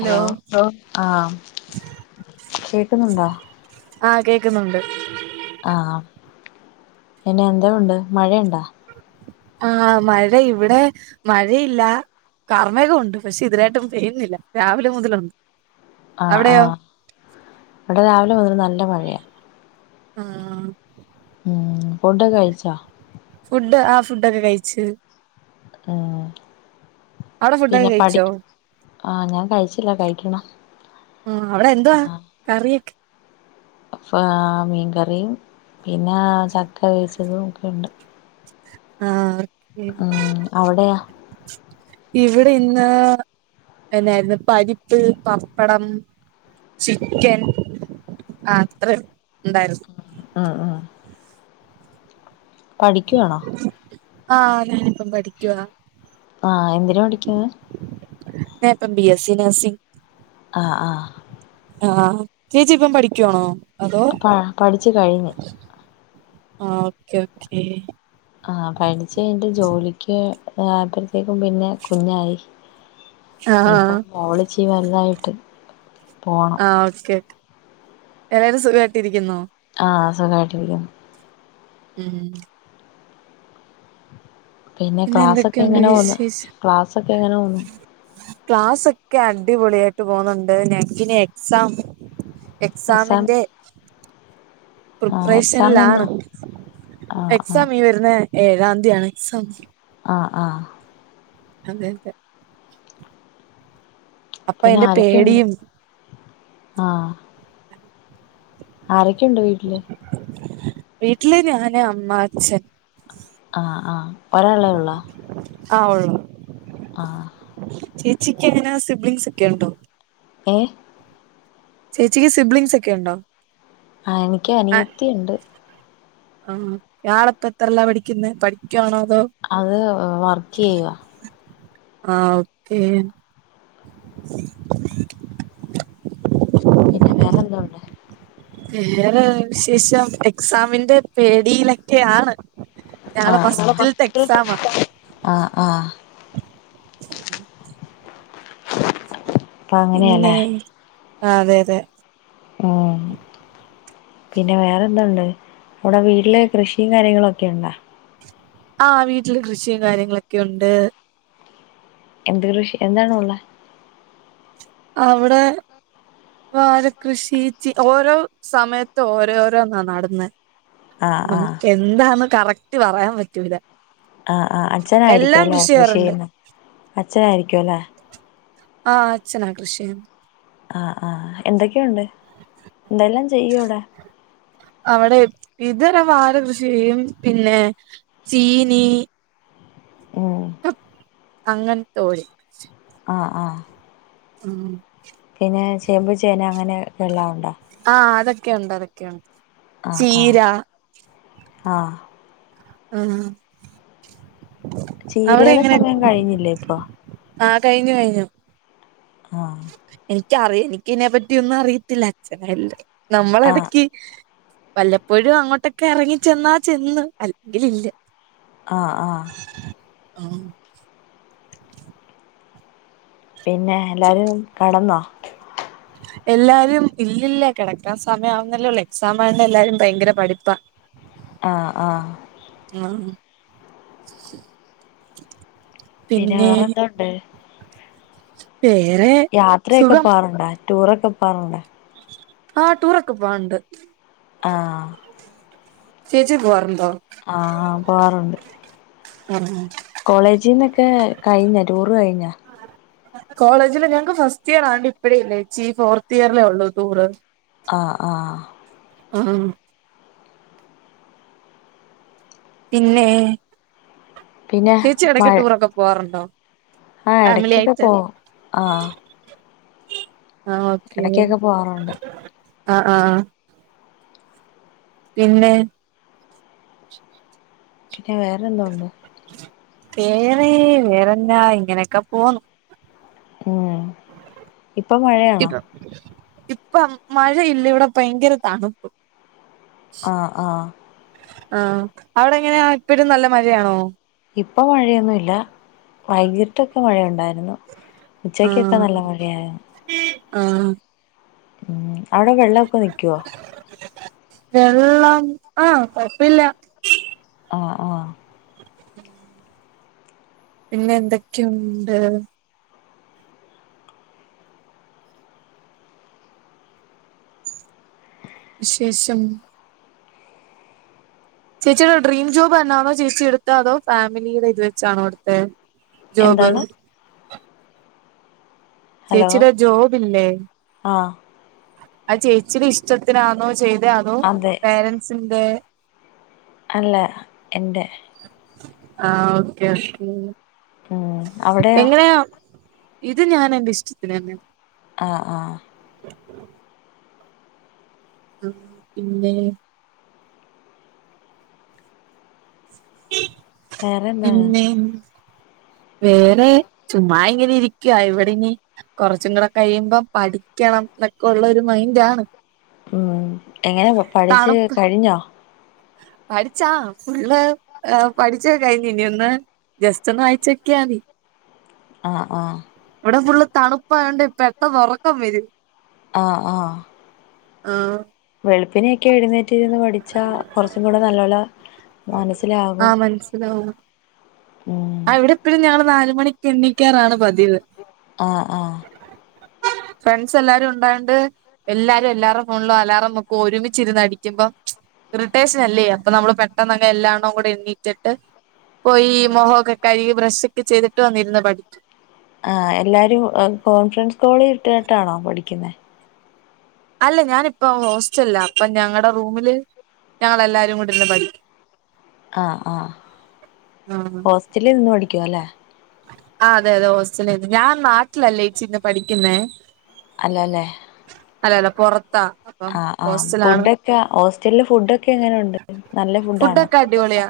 Hello ലോ ആഹ് കേക്കുന്നുണ്ടോ ആ കേക്കുന്നുണ്ട് ആഹ പിന്നെ എന്തോ ഉണ്ട് മഴയുണ്ടോ ആഹ മഴ ഇവിടെ മഴയില്ല കർമ്മേകം ഉണ്ട് പക്ഷെ ഇതിനായിട്ടും പെയുന്നില്ല രാവിലെ മുതലുണ്ട് ആ ആ അവിടെയോ ഇവിടെ രാവിലെ മുതൽ നല്ല മഴയാ ആഹ ഉം ഫുഡ്‌ കഴിച്ചാ ഫുഡ് ആ ഫുഡൊക്കെ കഴിച്ച് ആഹ അവിടെ ഫുഡൊക്കെ പിന്നെ പഠി കഴിച്ചോ ആഹ ഞാൻ കഴിച്ചില്ല കഴിക്കണം ആ അവിടെ എന്തുവാ ആഹ് കറിയൊക്കെ മീൻകറിയും പിന്നെ ചക്ക വേവിച്ചതും ഒക്കെ ഉണ്ട് ആഹ ഓക്കെ ഉം അവിടെയാ ഇവിടെ ഇന്ന് പിന്നായിരുന്നു പരിപ്പ് പപ്പടം ചിക്കൻ ആ അത്ര ഉണ്ടായിരുന്നു ആഹ ആഹ പഠിക്കുവാണോ ആ ഞാനിപ്പം പഠിക്കുവാ ആഹ എന്തിന് പഠിക്കുവാ ഇപ്പം ബി എസ് സി നെർസിംഗ് അഹ ആഹ ആഹ ചേച്ചിപ്പം പഠിക്കുവാണോ അതോ പ്പ പഠിച്ചു കഴിഞ്ഞു ആ ഓക്കേ ഓക്കേ ആഹ പഠിച്ച് കഴിഞ്ഞ് ജോലിക്ക് ഇതായ തേക്കും പിന്നെ കുഞ്ഞായി ആഹ് യിപ്പൊ ആഹ് മോളിച്ചി വലുതായിട്ട് പോണം ആ ഓക്കെ കേ എല്ലാവരും സുഖവായിട്ടിയിരിക്കുന്നോ ആഹ സുഖവായിട്ടിരിക്കുന്നു ഉം പിന്നെ ക്ലാസ്സ്‌ ഒക്കെ എന്തൊക്കെയുണ്ട് എങ്ങനെ പോന്ന് വിശേഷം ക്ലാസ്സ്‌ ഒക്കെ എങ്ങനെ പോന്ന് ക്ലാസ്സ് ഒക്കെ അടിപൊളിയായിട്ട് പോന്നുണ്ട് ഞങ്ങക്ക് ഇനി എക്സാം എക്സാം എക്സാമിന്റെ ആഹ് എക്സാം പ്രിപ്പറേഷനിലാണ് എന്നാ ആഹ് ആഹ് എക്സാം ഈ വരുന്ന ഏഴാം തീയതിയാണ് എക്സാം ആഹ ആ അതെ അതെ അപ്പൊ പിന്നെ അയിന്റെ ആരൊക്കെയുണ്ട് പേടിയും ആഹ ആരൊക്കെയുണ്ട് വീട്ടില് വീട്ടില് ഞാന് അമ്മ അച്ഛൻ ആ ആ ഒരാളേ ഉള്ള ആ ഒള്ളു ആ ചേച്ചിക്ക് എങ്ങനെ സിബ്ലിങ്സ് ഒക്കെ ഉണ്ടോ ഏ ചേച്ചക്ക് സിബ്ലിംഗങ്സ് ഒക്കെ ഉണ്ടോ ആ എനിക്ക് അനിയത്തി ഉണ്ട് ആഹ ഇയാളപ്പ എത്രല്ല പഠിക്കുന്നത് പഠിക്കുവാണോ അതോ അത് വർക്ക് ചെയ്യുവാ. ആഹ് ഓക്കെ പിന്നെ വേറെന്തോണ്ട്? വേറെ വിശേഷം എക്സാമിന്റെ പേടിയിലൊക്കെ ആണ് ഞങ്ങള ആഹ് ആഹ് ഫസ്റ്റിലത്തെ എക്സാമാ ആഹ് ആഹ് [unintelligible] [inaudible] പിന്നെ ആഹ് അതെ അതെ ആഹ് പിന്നെ വേറെ എന്തതുണ്ട് അവിടെ വീട്ടില് കൃഷിയും കാര്യങ്ങളൊക്കെ ഉണ്ടാ ആഹ് വീട്ടില് കൃഷിയും കാര്യങ്ങളൊക്കെണ്ട് എന്ത് കൃഷി എന്താണ് ഉള്ളെ? അവിടെ വാഴ കൃഷി ഓരോ സമയത്ത് ഓരോഓരോന്നാ നടുന്നെ ആഹ് ആഹ് നമുക്ക് എന്താണ് കറക്റ്റ് പറയാൻ പറ്റൂല്ല ആഹ് ആഹ് അച്ഛനായിരിക്കുവല്ലേ കൃഷി ചെയ്യാറുണ്ട് ചെയ്യുന്ന അച്ഛനായിരിക്കുവല്ലെ ആഹ് അച്ഛനാ കൃഷി ആഹ് ആഹ് എന്തൊക്കെയുണ്ട് എന്തെല്ലാം ചെയ്യൂ ഇവിടെ? അവിടെ ഇതരം വാഴകൃഷി ചെയും പിന്നെ ചീനി ഓഹ് അങ്ങനെത്തോടി ആഹ് ആഹ് ഉം പിന്നെ ചേമ്പ് ചേന അങ്ങനെ ഇത് എല്ലാം ഉണ്ടാ? ആഹ് അതൊക്കെയുണ്ട് അതൊക്കെയുണ്ട് ആഹ് ചീര ആഹ് ആഹ് ആഹ് ചീരയുടെ സമയം കഴിഞ്ഞില്ലേ ഇപ്പൊ ആഹ് കഴിഞ്ഞു കഴിഞ്ഞു ആഹ് എനിക്കറിയ എനിക്കതിനെ പറ്റി ഒന്നും അറിയത്തില്ല അച്ഛനല്ല നമ്മള് ആഹ് ഇടക്ക് വല്ലപ്പോഴും അങ്ങോട്ടൊക്കെ ഇറങ്ങി ചെന്നാ ചെന്ന് അല്ലെങ്കിൽ ഇല്ല ആഹ് ആഹ് ആഹ് പിന്നെ എല്ലാവരും കടന്നോ എല്ലാരും ഇല്ലില്ല കിടക്കാൻ സമയം ആവുന്നല്ലേള്ളൂ എക്സാം ആയോണ്ട് എല്ലാരും ഭയങ്കര പഠിപ്പാ ആഹ് ആഹ് ആഹ് പിന്നെ വേറെ എന്തോണ്ട്? വേറെ യാത്രയൊക്കെ സുഖം പോകറുണ്ടോ? ടൂറെക്കെ പോവാറുണ്ടോ? ആഹ് ടൂർ ഒക്കെ പോവാണ്ട്. ആഹ് ചേച്ചി പോകാറുണ്ടോ? ആഹ് പോവാറുണ്ട്. ആ കോളേജിനെ ക്കെ കഴിഞ്ഞോ ടൂറ് കഴിഞ്ഞോ? കോളേജില് ഞങ്ങക്ക് ഫസ്റ്റ് ഇയർ ആയോണ്ട് ഇപ്പഴേ ഇല്ലേച്ചി ഫോർത്ത് ഇയറിലേ ഉള്ളൂ ടൂറ്. ആഹ് ആഹ് ആഹ് പിന്നെ പിന്നെ ചേച്ചി ഇടയ്ക്ക് മഴ ടൂറൊക്കെ പോവാറുണ്ടോ? ആഹ് ഫാമിലി എടയ്ക്കൊക്കെ ആയിട്ട് പോകും ആഹ് ആഹ് ഓക്കെ എടക്കൊക്കെ പോവാറുണ്ട് ആഹ് ആഹ് പിന്നെ പിന്നെ വേറെ എന്തോ ഒണ്ട്? വേറെ വേറെന്നാ ഇങ്ങനെയൊക്കെ പോന്നു. പിന്നെ ഇപ്പം മഴയാണോ? ഇപ്പം മഴയില്ല ഇവിടെ ഭയങ്കര തണുപ്പ ആഹ് ആഹ് ആ അവിടെ എങ്ങനെയാ ഇപ്പോഴും നല്ല മഴയാണോ? ഇപ്പ മഴയൊന്നുമില്ല വൈകിട്ടൊക്കെ മഴയുണ്ടായിരുന്നു. ഉച്ചയ്ക്കൊക്കെ നല്ല മഴയായിരുന്നു. ആഹ് ഉം അവിടെ വെള്ളൊക്കെ നിക്കുവോ? വെള്ളം ആഹ് കൊയപ്പില്ല. ആഹ് ആഹ് പിന്നെ എന്തൊക്കെയുണ്ട് വിശേഷം ചേച്ചിടെ ഡ്രീം ജോബ് തന്നാണോ ചേച്ചി എടുത്താ അതോ ഫാമിലിയുടെ ഇത് വെച്ചാണോ എടുത്തെ? ജോബ് എന്താണ് ഹലോ ചേച്ചീടെ ജോബില്ലേ ആഹ് അത് ചേച്ചിയുടെ ഇഷ്ടത്തിനാണോ ചെയ്തേ അതോ അതെ പേരൻസിന്റെ അല്ല എൻ്റെ ആഹ് ഓക്കെ ഓക്കെ ഉം അവിടെയോ എങ്ങനെയാ ഇത് ഞാൻ എന്റെ ഇഷ്ടത്തിന് തന്നെ. ആഹ് ആഹ് പിന്നെ വേറെന്താണ് പിന്നെ വേറെ ചുമ്മാ ഇങ്ങനെ ഇരിക്കുവ ഇവിടെയിനി കുറച്ചും കൂടെ കഴിയുമ്പം പഠിക്കണം എന്നൊക്കെ ഉള്ള ഒരു മൈൻഡാണ്. ഉം എങ്ങനെ പഠിച്ച് തണുപ്പ് കഴിഞ്ഞോ? പഠിച്ചാ ഫുള്ള് പഠിച്ച്കഴിഞ്ഞ് ഇനി ഒന്ന് ജസ്റ്റ് ഒന്ന് വായിച്ചു നോക്കിയാ മതി. ആഹ് ആഹ് ഇവിടെ ഫുള്ള് തണുപ്പായൊണ്ട് പെട്ടന്ന് ഉറക്കം വരും. ആഹ് ആഹ് ആഹ് വെളുപ്പിനെ ഒക്കെ എഴുന്നേറ്റിരുന്നു പഠിച്ചാ കുറച്ചും കൂടെ നല്ലോല ആഹ് മനസ്സിലാവും ഉം ആ ഇവിടെപ്പഴും ഞങ്ങള് നാലുമണിക്ക് എണ്ണിക്കാറാണ് പതിവ് ആഹ് ആഹ് ഫ്രണ്ട്സ് എല്ലാരും ഉണ്ടായോണ്ട്- എല്ലാരും എല്ലാരുടെ ഫോണിലും അലാറം വെക്കും ഒരുമിച്ചിരുന്ന് അടിക്കുമ്പോ- ഇറിട്ടേഷനല്ലേ അപ്പൊ നമ്മള് പെട്ടെന്ന് അങ്ങ് എല്ലാണ്ണം കൂടി എണ്ണീറ്റിട്ട് പോയി മൊഖ ക്കെ കഴുകി ബ്രഷ് ഒക്കെ ചെയ്തിട്ട് വന്നിരുന്ന് പഠിക്കും ആഹ് എല്ലാരും കോൺഫറൻസ് കോളി ഇട്ടിട്ടാണോ പഠിക്കുന്നെ അല്ല ഞാനിപ്പോ ഹോസ്റ്റലിലാ അപ്പൊ ഞങ്ങടെ റൂമില് ഞങ്ങളെല്ലാരും കൂടിരുന്ന് പഠി ആഹ് ആഹ് ആഹ് ഹോസ്റ്റലിൽ നിന്ന് പഠിക്കുവാല്ലേ ആഹ് അതെ അതെ ഹോസ്റ്റലിന്ന് ഞാൻ നാട്ടിലല്ലേ ചെച്ചി നിന്ന് പഠിക്കുന്നേ അല്ല അല്ലേ അല്ല അല്ല പൊറത്താ അപ്പം ആഹ് ആഹ് ഹോസ്റ്റലാണ് ഫുഡൊക്കെ ഹോസ്റ്റലില് ഫുഡൊക്കെ എങ്ങനുണ്ട് നല്ല ഫുഡാണോ ഫുഡൊക്കെ അടിപൊളിയാ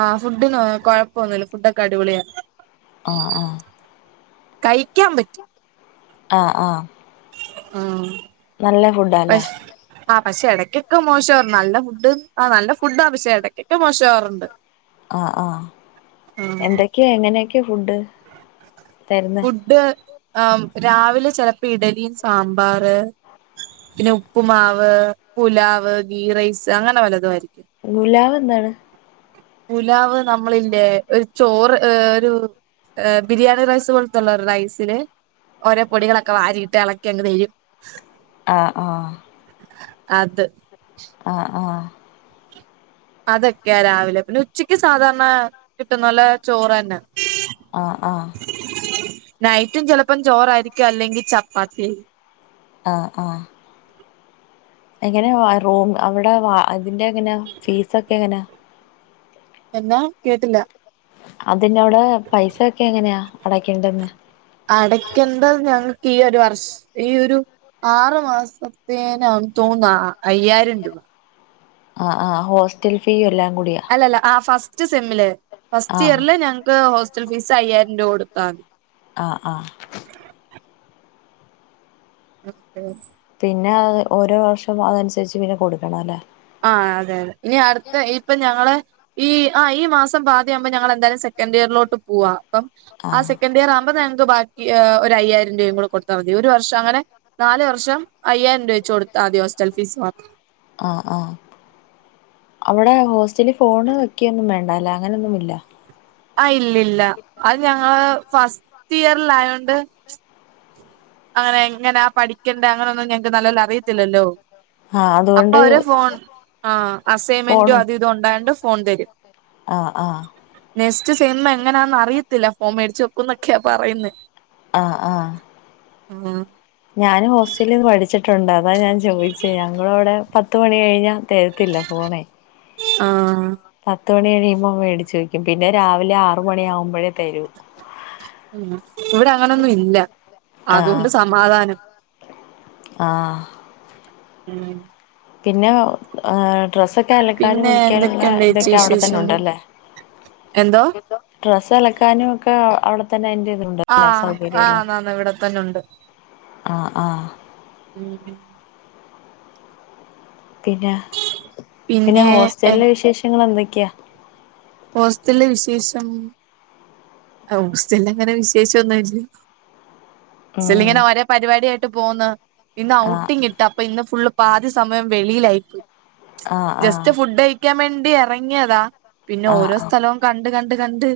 ആ ഫുഡ് കൊഴപ്പൊന്നുല്ല ഫുഡൊക്കെ അടിപൊളിയാ ആഹ് ആഹ് കയിക്കാൻ പറ്റും ആഹ് ആഹ് ആഹ് നല്ല ഫുഡാല്ലേ ആ പക്ഷെ ഇടയ്ക്കൊക്കെ മോശവാറുണ്ട് നല്ല ഫുഡ് ആ നല്ല ഫുഡാ ആ പക്ഷെ ഇടക്കൊക്കെ മോശമാവാറുണ്ട് ആഹ് ആഹ് ഉം എന്തൊക്കെയാ എങ്ങനെയൊക്കെയാ ഫുഡ് തരുന്നേ ഫുഡ് ആ രാവിലെ ചെലപ്പോ ഇഡലിയും സാമ്പാറ്- പിന്നെ ഉപ്പുമാവ് പുലാവ് ഗീറൈസ് അങ്ങനെ വല്ലതുവായിരിക്കും പുലാവ് എന്താണ്? പുലാവ് നമ്മളില്ലേ ഒരു ചോറ് ഒരു- ബിരിയാണി റൈസ് പോലത്തെ- ഉള്ള റൈസില് ഓരോ പൊടികളൊക്കെ വാരിട്ട് എളക്കി അങ്ങ് തരും ആഹ് ആഹ് അത് ആഹ് ആഹ് അതൊക്കെയാ രാവിലെ പിന്നെ ഉച്ചക്ക് സാധാരണ കിട്ടുന്നോലെ ചോറെന്നെ ആഹ് ആഹ് നൈറ്റും ചെലപ്പം ചോറായിരിക്കും അല്ലെങ്കിൽ ചപ്പാത്തി- ആഹ് ആഹ് എങ്ങനെയ റൂം അവിടെ വാ അതിന്റെ എങ്ങനാ ഫീസൊക്കെ എങ്ങനാ എന്നാ കേട്ടില്ല അതിനവിടെ പൈസയൊക്കെ എങ്ങനെയാ അടക്കേണ്ടിന്നെ അടയ്ക്കേണ്ടത് ഞങ്ങൾക്ക് ഈ ഒരു വർഷം ഈ ഒരു- ആറു മാസത്തേന് ആണെന്ന് തോനുന്ന് അയ്യായിരം രൂപ ആഹ് ആഹ് ഹോസ്റ്റൽ ഫീ എല്ലാം കൂടി അല്ല അല്ല ആ ഫസ്റ്റ് സെമ്മില് ആ ഫസ്റ്റ് ഇയറില് ഞങ്ങക്ക് ഹോസ്റ്റൽ ഫീസ് അയ്യായിരം രൂപ കൊടുത്താ മതി ആഹ് ആഹ് ഓക്കെ പിന്നെ അത് ഓരോ വർഷം അതനുസരിച്ച് പിന്നെ കൊടുക്കണം അല്ലേ ആഹ് അതെയതെ ഇനി അടുത്ത ഇപ്പ ഞങ്ങളെ- ഈ ആ ഈ മാസം പാതി ആവുമ്പോ ഞങ്ങെളെന്തായാലും സെക്കന്റിയറിലോട്ട് പോവാ പ്പം ആ സെക്കൻഡിയറാകുമ്പോ ഞങ്ങക്ക് ബാക്കി ഏഹ് ഒരയ്യായിരം രൂപയും കൂടെ കൊട്ത്താ മതി ഒരു വർഷ ങ്ങനെ നാല് വർഷം അയ്യായിരം രൂപ വെച്ച് കൊട്ത്താതി ഹോസ്റ്റൽ ഫീസ് മാത്രം. അഹ് അഹ് അവടെ ഹോസ്റ്റലി ഫോണ് വെക്ക്യൊന്നും വേണ്ടലെ അങ്ങനെന്നുമില്ല. ആഹ് ഇല്ലല്ല അത് ഞങ്ങള് ഫസ്റ്റിയറിലായോണ്ട് അങ്ങന എങ്ങനാ പഠിക്കേണ്ട അങ്ങനൊന്നും ഞങ്ങക്ക് നല്ലോല്ലറിയത്തില്ലല്ലോ ആ അപ്പൊ അതുകൊണ്ട് അവര് ഫോൺ ആഹ് അസൈമെന്റോ അത് ഇതും ഒണ്ടായോണ്ട് ഫോൺതരും. ആഹ് ആഹ് നെസ്റ്റ് സെമ്മ് എങ്ങനാന്നറിയത്തില്ല ഫോണ് മേടിച്ച് വെക്കുന്നൊക്ക്യാ പറയുന്നേ. ആഹ് ആഹ് ഉം ഞാനും ഹോസ്റ്റലിൽന്ന് പഠിച്ചിട്ടുണ്ട് അതാ ഞാൻ ചോയ്ച്ചേ ഞങ്ങളവടെ പത്ത് മണി കഴ്ഞ്ഞാ തരത്തില്ല ഫോണേ. ആഹ് പത്ത് മണി കഴിയുമ്പോമേടിച്ചു വെക്കും പിന്നെ രാവിലെ ആറ് മണിയാവുമ്പഴേ തരൂ. ഉം ഇവടെ അങ്ങനൊന്നു ഇല്ല അതൊണ്ട് ആഹ് സമാധാനം. ആഹ് ഉം പിന്നെ ഏഹ് ഡ്രെസ്സൊക്കെ അലക്കാനും പിന്നെ കുളിക്കാനുള്ള എന്തൊക്കെയുണ്ട് ചേച്ചി തൊക്കെ അവടെ വിശേഷം തന്നുണ്ടല്ലേ എന്തോ [unintelligible] ഡ്രസ്സലക്കാനൊക്കെ അവട തന്നെ അയ്ൻ്റെതുണ്ടല്ല ആഹ് ആഹ് സൗകര്യല്ലാം ആന്നാന്ന് ഇവിടെ തന്നെ ഉണ്ട് ആഹ് ആഹ്‌ ഉം പിന്ന പിന്നെ ഹോസ്റ്റലിലെ വിശേഷങ്ങളെന്തൊക്ക്യ? ഹോസ്റ്റല് ല്ലെ വിശേഷം ആഹ് ഹോസ്റ്റലിലങ്ങനെ വിശേഷൊന്നുല്ല ഉം സ്റ്റല്ലിങ്ങനെ ഒരേ പരിവാട്യായിട്ട് പോവ്ന്ന് ഇന്ന് ആഹ് ഔട്ടിങ് കി ട്ടാ അപ്പൊ ഇന്ന് ഫുള്ള് പാദിസമയം വെളിയിലായിരിക്കും ആഹ് ജസ്റ്റ് ആഹ് ഫുഡയ് ക്ക്യാൻ വേണ്ടി എറങ്ങ്യതാ പിന്നെ ആഹ് ഓരോ ആഹ് സ്ഥലവും കണ്ട് കണ്ട് കണ്ട്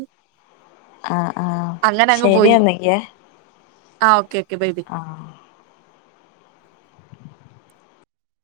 ആഹ് ആഹ് അങ്ങനങ്ങ് ശരി പോയി എന്നൊക്കെ ആഹ് ഓക്കെ ഓക്കെ ബൈ ബൈ ആഹ്